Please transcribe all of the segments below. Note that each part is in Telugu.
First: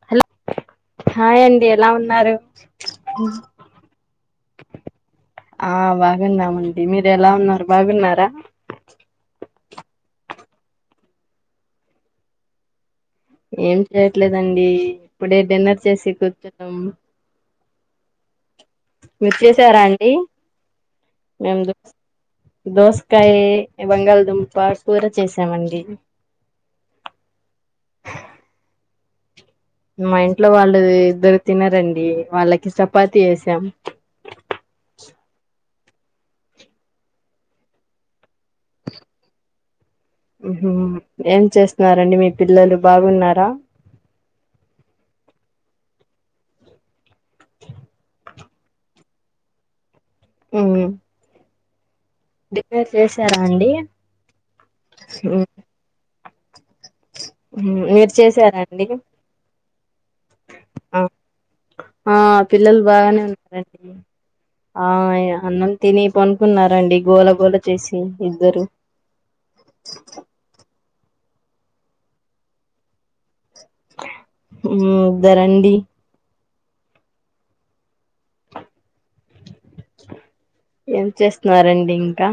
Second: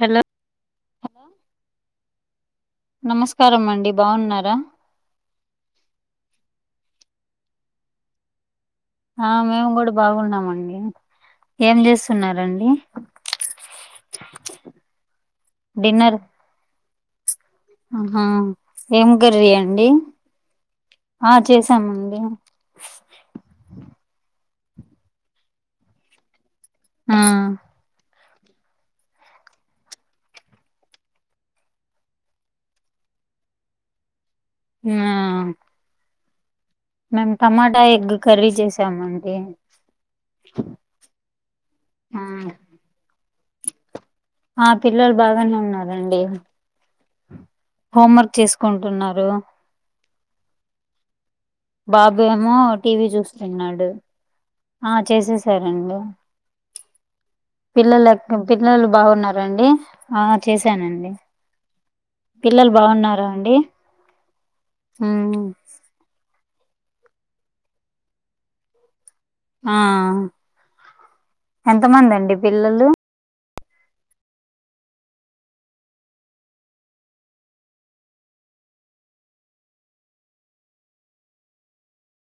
హలో హాయ్ అండి ఎలా ఉన్నారు నమస్కారం అండి బాగున్నారు రా ఆ బాగున్నామండి మీరు ఎలా ఉన్నారు బాగున్నారా ఆ మేము కూడా బాగున్నామండి ఏం చేస్తున్నరండి ఏం చేయట్లేదండి ఇప్పుడే డిన్నర్ చేసి కూర్చున్నాం అహా మీరు చేసారా అండి ఆ ఎందు చేసామండి దోసకాయ బంగాల్దుమ్ ప కూర చేసామండి ఆ మా ఇంట్లో వాళ్ళు ఇద్దరు తిన్నారండి వాళ్ళకి చపాతి చేసాం ఆ మేము టమాటా ఎగ్ కర్రీ చేసామండి ఉ ఏం చేస్ తారండి ఆ మీ పిల్లలు బాగున్నారా అవునండి హోమ్ వర్క్ చేసుకుంటున్నారు ఉ బాబు ఏమో టీవీ అండి చూస్తున్నాడు ఆ ఉమ్, చేసేసారండి మీరు పిల్లలు చేసారా అండి పిల్లలు బాగున్నారండి ఆ చేశానండి ఆ పిల్లలు బాగానే బాగున్నారా అండి ఉన్నారండి ఆ ఉమ్ అన్నం తిని పన్ కున్నారండి గోల గోళ చేసి ఇద్దరు ఆ ఎంత మంది అండి పిల్లలు ఉ ఇద్దరండి ఏం చేస్తున్నారండి ఇంకా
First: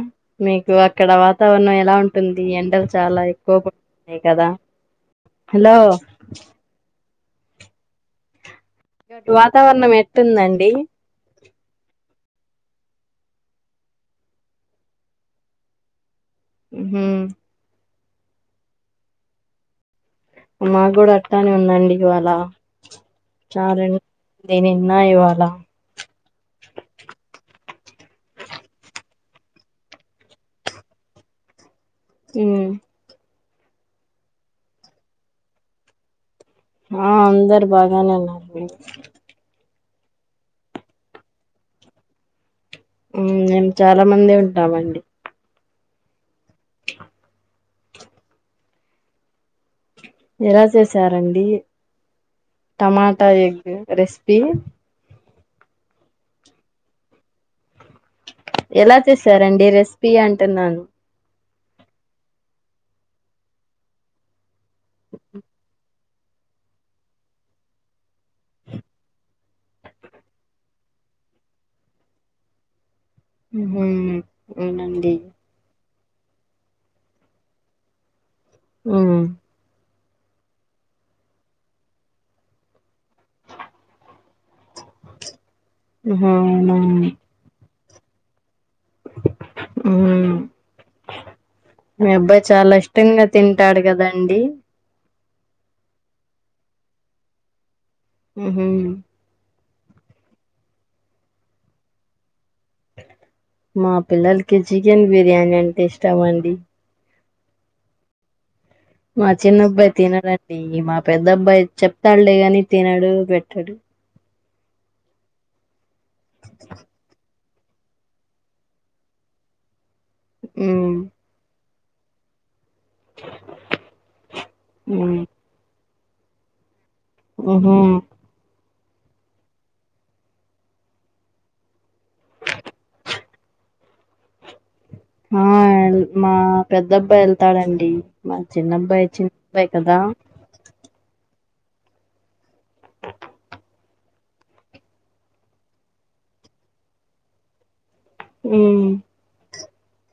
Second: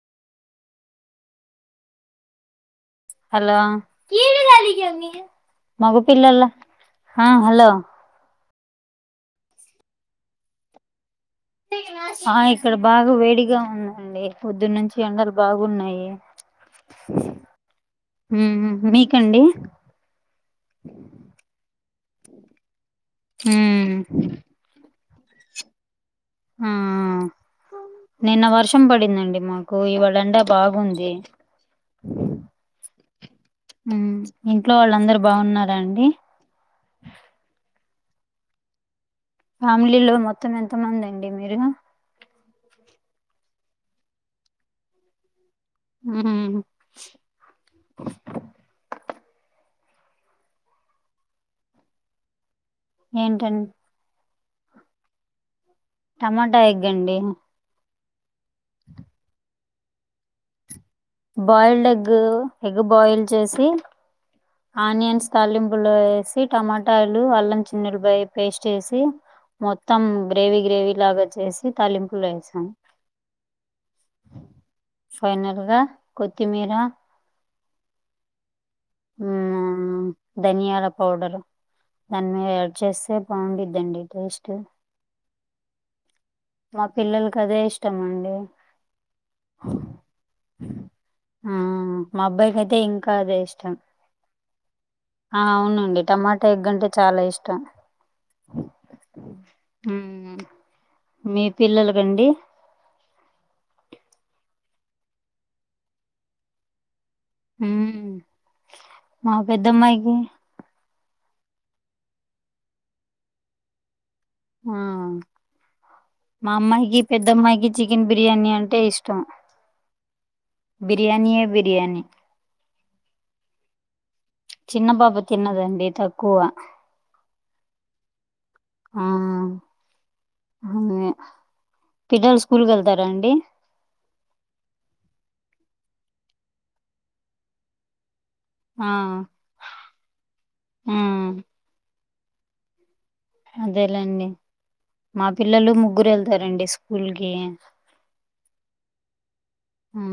మీకు అక్కడ వాతావరణం ఎలా ఉంటుంది ఎండ హలో హలో మగ పిల్లల హ హలో వాతావరణం ఎట్టుందండి ఆ ఇక్కడ బాగా వేడిగా ఉందండి పొద్దున్న నుంచి ఎండలు బాగున్నాయి ఉహు ఉ మీకండి మాకు కూడా అట్టానే ఉందండి ఇవాళ చాల ఉమ్ వేడే న్నా ఇవాళ ఆ నిన్న వర్షం పడిందండి మాకు ఇవాళ ఎండ బాగుంది ఉ ఇంట్లో వాళ్ళందరు బాగున్నారాండి ఆ అందరు బాగానే ఉన్నారండి ఫ్యామిలీలో మొత్తం ఎంత మంది అండి మీరు ఉ మేము చాలా మందే ఉంటామండి ఉ ఎలా చేసారండి టమాటా ఎగ్ ఏంటండి రెస్ పి టమాటా ఎగండి ఎలా చేసారండి రెసిపీ అంటున్నాను బాయిల్డ్ ఎగ్ ఎగ్ బాయిల్ చేసి ఆనియన్స్ తాలింపులు సి టమాటలు అల్లం చిన్న ఎల్లిపాయ పేస్ట్ ఏసి మొత్తం గ్రేవీ గ్రేవీ లాగా చేసి తాలింపులు వేసాం హు అవునండి ఫైనల్గా కొత్తిమీర ఆ మ్మ్, ధనియాల పౌడరు దాని మీద యాడ్ చేస్తే బాగుంటందండి టేస్ట్ ఆహా అవునా మా పిల్లలకదే ఇష్టం అండి ఉమ్ ఆ, మీ మా అబ్బాయి అబ్బాయికి చాలా అయితే ఇంకా ఇష్టంగా అదే ఇష్టం తింటాడు కదాండి ఆ అవునండి టమాటా ఎగ్ అంటే చాలా ఇష్టం ఉహు ఉమ్ మీ పిల్లలకండి మా పిల్లలకి చికెన్ బిర్యానీ అంటే ఇష్టమండి ఉ మా చిన్నబ్బాయి తినడండి మా పెద్ద అబ్బాయి చెప్తాడులే గాని తినడు పెట్టడు ఆ మా అమ్మాయికి పెద్దమ్మాయికి చికెన్ బిర్యానీ అంటే ఇష్టం ఉమ్ బిర్యానీయే బిర్యానీ చిన్న పాప ఉమ్ తిన్నదండి తక్కువ ఊహు ఆ అ పిల్లలు స్కూల్ కెళ్తారా అండి ఆ మా పెద్దబ్బాయి యెళ్తాడండీ మా ఆ చిన్నబ్బాయి చిన్నబ్బాయి కదా ఆ దేలేండి మా పిల్లలు ముగ్గురెళ్తారండి స్కూల్ కి ఉం ఉం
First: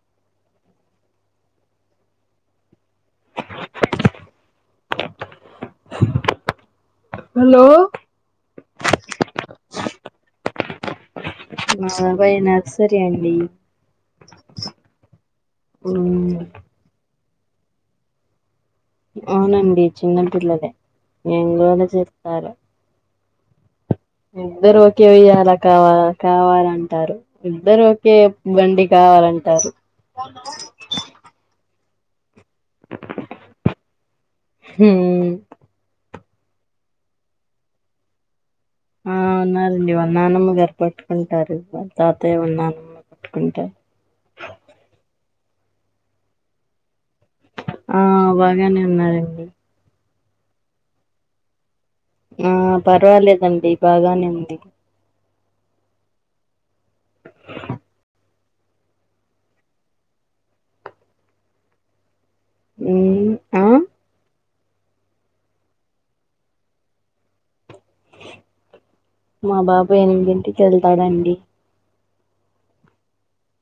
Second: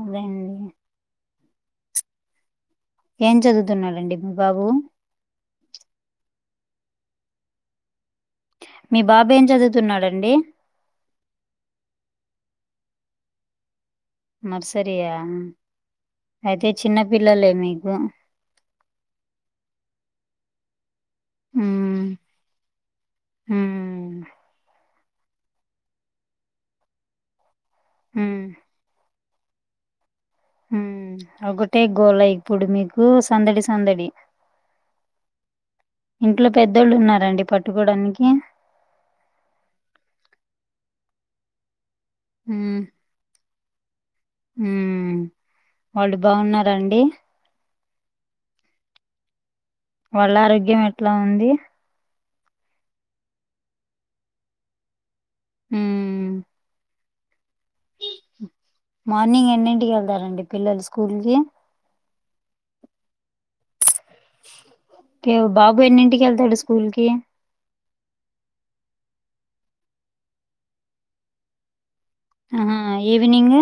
అదెండి ఏం చదువుతున్నారండి మీ బాబు హలో మీ బాబేమ్ చదువుతున్నాడండి సరే అండి నర్సరియా మ్మ్. అయితే చిన్నపిల్లలే మీకు అవునండి చిన్నపిల్లలే నేను గూడా చెప్పారు ఆ ఇద్దరు ఓకే ఉయ్యాల కావాల కావాలంటారు ఇద్దరొకే ఉమ్ బండి కావాలంటారు. ఉ ఒకటే గోల ప్పుడు మీకూ సందడి సందడి హ్మ్. ఇంట్లో పెద్దోళ్ళున్నారండి పట్టుకోడానికి ఆ ఉన్నారండి వాళ్ల నానమ్మ గారు పట్టుకుంటారు తాతయ్య హ్మ్. నానమ్మ పట్టుకుంటారు హ్మ్. వాళ్ళు బాగున్నారండి. ఆ బాగానే ఉన్నారండి వాళ్ళ ఆరోగ్యం ఎట్లా ఉంది. ఆ పర్వాలేదండి బాగానే ఉంది ఉ మార్నింగ్ ఎన్నింటికెళ్తారండి పిల్లలు స్కూల్ కి ఉ ఆ ఓకే బాబు ఎన్నింటికెళ్తాడు స్కూల్ కి మా బాబు ఎనిమిదింటికెళ్తాడండి ఆహా evening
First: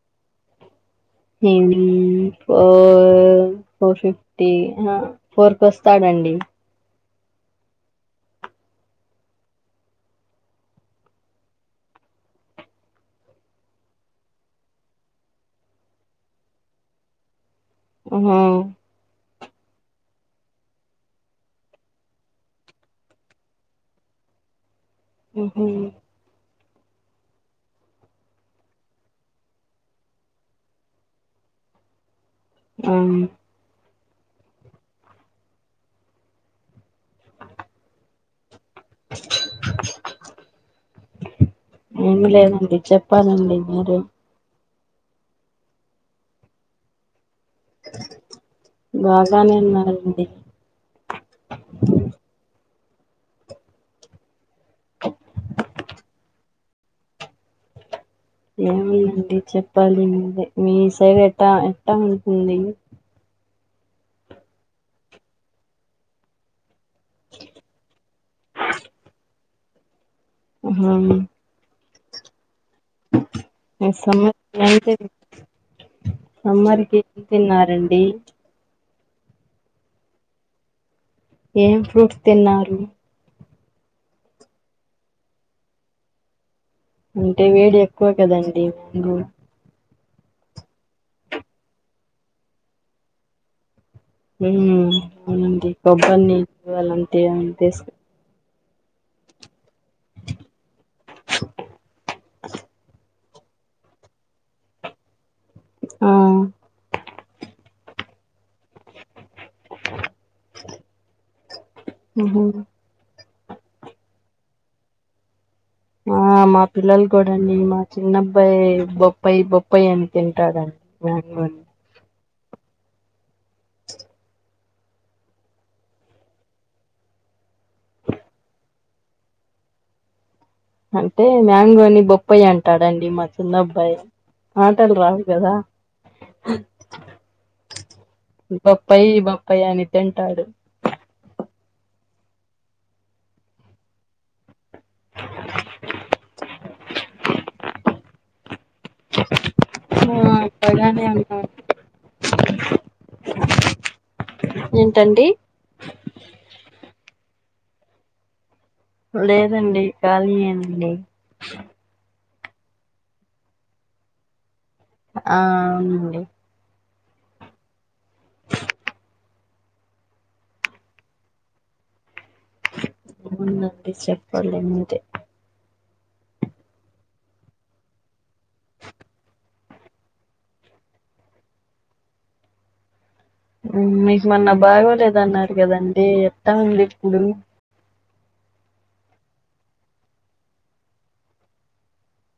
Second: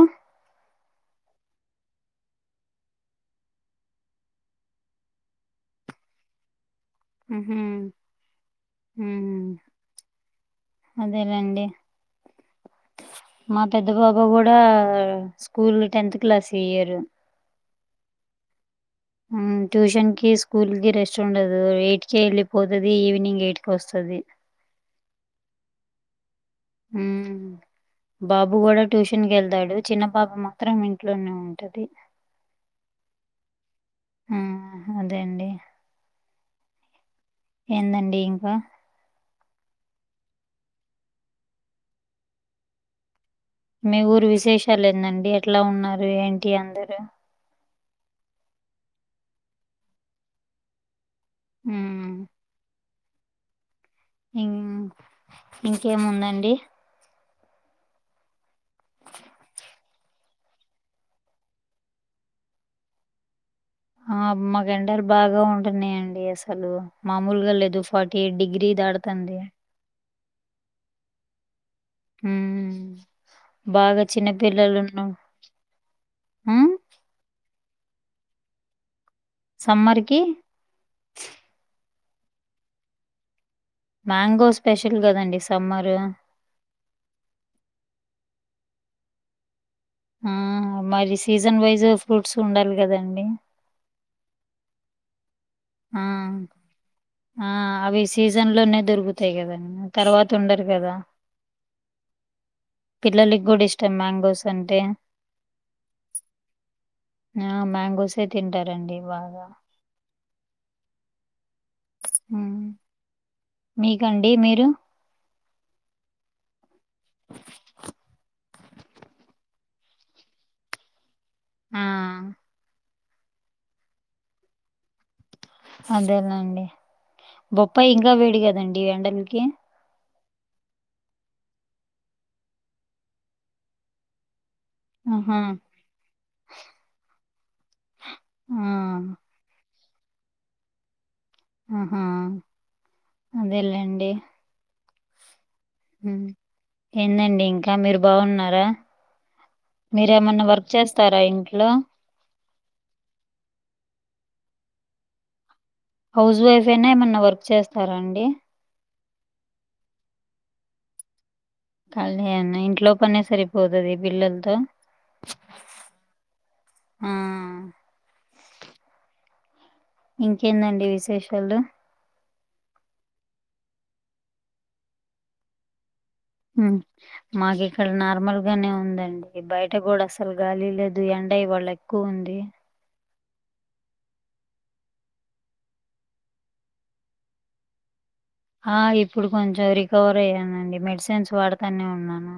evening four four fifty fork వస్తాడా అండీ ఆహా ఉం అదే లెండి మా పెద్ద బాబు కూడా స్కూల్ టెన్త్ క్లాస్ ఇ ఇయ్యరు ఆహా ఆ ట్యూషన్ కి స్కూల్ కి రెస్ట్ ఉండదు ఎయిట్ కి వెళ్ళిపోతది ఈవినింగ్ ఎయిట్ కి వస్తది. ఉ హు ఉం బాబు కూడా ట్యూషన్ కి వెళ్తాడు చిన్న పాప మాత్రం ఇంట్లోనే ఉంటది. ఆ ఆ అదే అండి ఏందండి ఇంకా ఏమి లేదండి చెప్పు చెప్పాలండి మీరే లేదండి ఎట్లా ఉన్నారు ఏంటి అందరూ బాగానే ఉన్నారండి ఉం ఇం ఇంకేముందండి ఏముందండి చెప్పాలి మీరే మీ సైడ్ ఎట్ట ఎట్ట ఉంటుంది ఆ మాకు ఎండలు బాగా ఉంటున్నాయండి అసలు మామూలుగా లేదు ఫార్టీ డిగ్రీ దాడుతంది ఆహా ఉం సమ్మంత హ్మ్. సమ్మర్కింత [unintelligible] రండి సమ్మర్కి ఏం ఫ్రూట్స్ తిన్నారు మ్యాంగో స్పెషల్ కదండి సమ్మరు అంటే వేడి ఎక్కువ కదండి మాంగో ఆ మరి సీజన్ వైజ్ ఫ్రూట్స్ ఉండాలి కదండి ఉం అవునండి కొబ్బరి నీళ్లు అలాంటి తీసు జన్ లోనే దొరుకుతాయి కదండి తర్వాత ఉండరు కదా పిల్లలకి గుడ ఇష్టం మ్యాంగోస్ అంటే ఆ ఆ మ్యాంగోసే తింటారండి బాగా ఆ ఉహు మీకండి మీరు ఆ మా పిల్లలు కూడా అండి మా చిన్నబ్బాయి బొబ్ప్పాయి బొప్ప అప్పయి ఆని తింటా డండి ఆ అదే నండి బొప్పాయి ఇంకా వేడి కదండి ఎండలకి అంటే మ్యాంగోని బొప్పాయి అంటాడండి మా చిన్నబ్బాయి మాటల్ రావు ఆహా కదా ఆ బప్పాయి బప్పయి అని తింటాడు ఆహా అదేలేండి ఉమ్. ఏందండి ఇంకా మీరు బాగున్నారా ఆ మీరేమన్నా వర్క్ బాగానే చేస్తారా ఉన్నాం ఇంట్లో ఏంటండి హౌస్ వైఫ్ అయినా ఏమన్నా వర్క్ చేస్తారాండి లేదండి కాలి ఏనండి కాలి నేనా ఇంట్లో పనే సరిపోతది పిల్లలతో ఆ అవునుడి ఆ ఇంకేందండి విశేషాలు మూ అడి చెప్పాలద మాకు ఇక్కడ నార్మల్ గానే ఉందండి బయట కూడా అసలు గాలి లేదు ఎం ఉండ ఇ వాళ్ళ ఎక్కువ ఉంది మీకు మన్న బాగోలేదన్నారు కదండి ఎంత ఉంది ఇప్పుడు ఆ ఇప్పుడు కొంచెం రికవర్ అయ్యానండి మెడిసిన్స్ వాడతానే ఉన్నాను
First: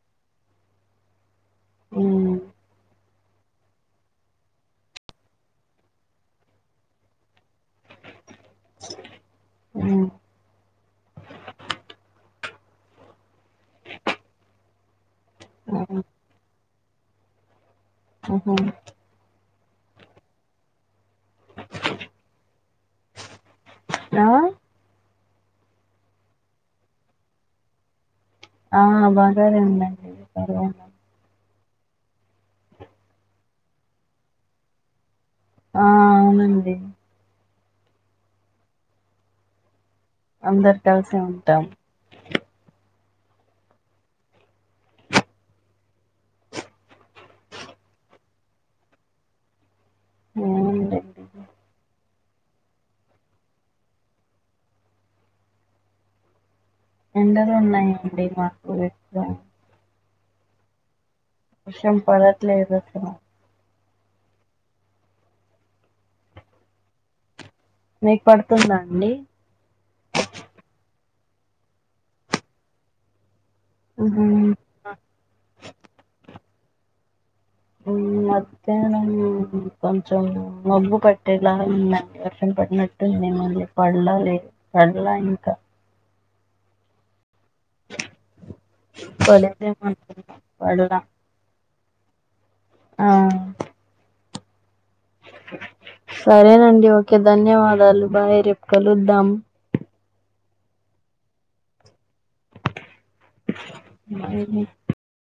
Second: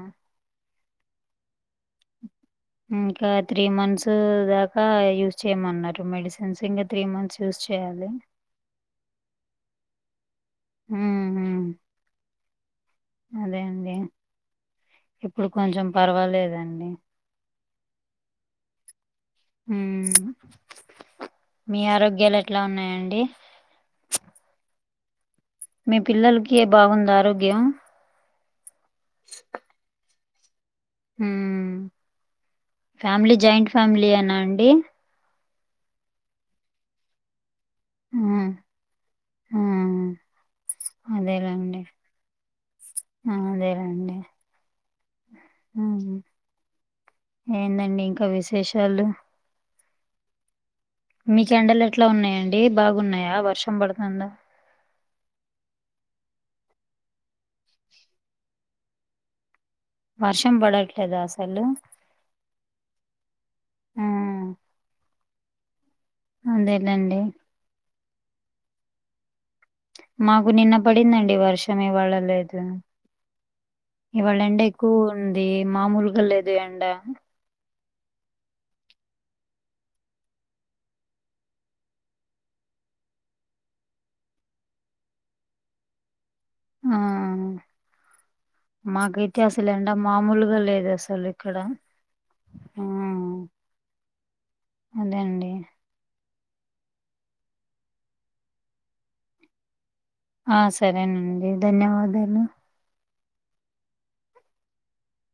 ఉమ్ ఉ ఇంకా త్రీ మంత్స్ దాకా యూస్ చేయమన్నారు మెడిసిన్స్ ఇంకా త్రీ మంత్స్ యూస్ చేయాలి అ హ అదే అండి ఇప్పుడు ఆ, కొంచెం పర్వాలేదండి హుహు హామ్ మీ ఆరోగ్యాలు ఎట్లా ఉన్నాయండి ఆ మీ పిల్లలకి ఏ బాగుందా ఆరోగ్యం ఆ బాగానే ఉందండి ఉ అ [unintelligible] హమ్ ఫ్యామిలీ జాయింట్ ఫ్యామిలీ యిన అండి ఆ అవునండి ఆ ఆ అందరు కలిసి ఉంటాం హమ్ అదేనండి ఏందండి ఇంకా విశేషాలు ఆమ్ మీకు ఎండలు ఎట్లా ఉన్నాయండి బాగున్నాయా వర్షం పడుతుందా ఎండలు ఉన్నాయండి మాకు కూడా ఎక్కువ వర్షం పడట్లేదా అసలు వర్షం పడట్లేదు ఆ అదేలెండి మీకు పడుతుంద అండి మాకు నిన్న పడిందండి వర్షం ఇవాళ లేదు ఉహు ఇవాళ ఎండ ఎక్కువగా ఉంది మామూలుగా లేదు ఎండ మధ్యానం కొంచెం మబు పట్టెలా ఉందండి వర్ష పట్టనట్టు ఉంది మళ్ళీ పడలా లే పడలా ఇంకా ఆ మాకు ఇటు అసలు పడదేమో ఎండా అనుకున్నా మామూలుగా లేదు పడలా అసలు ఇక్కడ ఆ అదే అండి సరేనండి ఓకే ధన్యవాదాలు బాయ్ రేపుకలుద్దాం ఆ సరేనండి ధన్యవాదాలు ఆ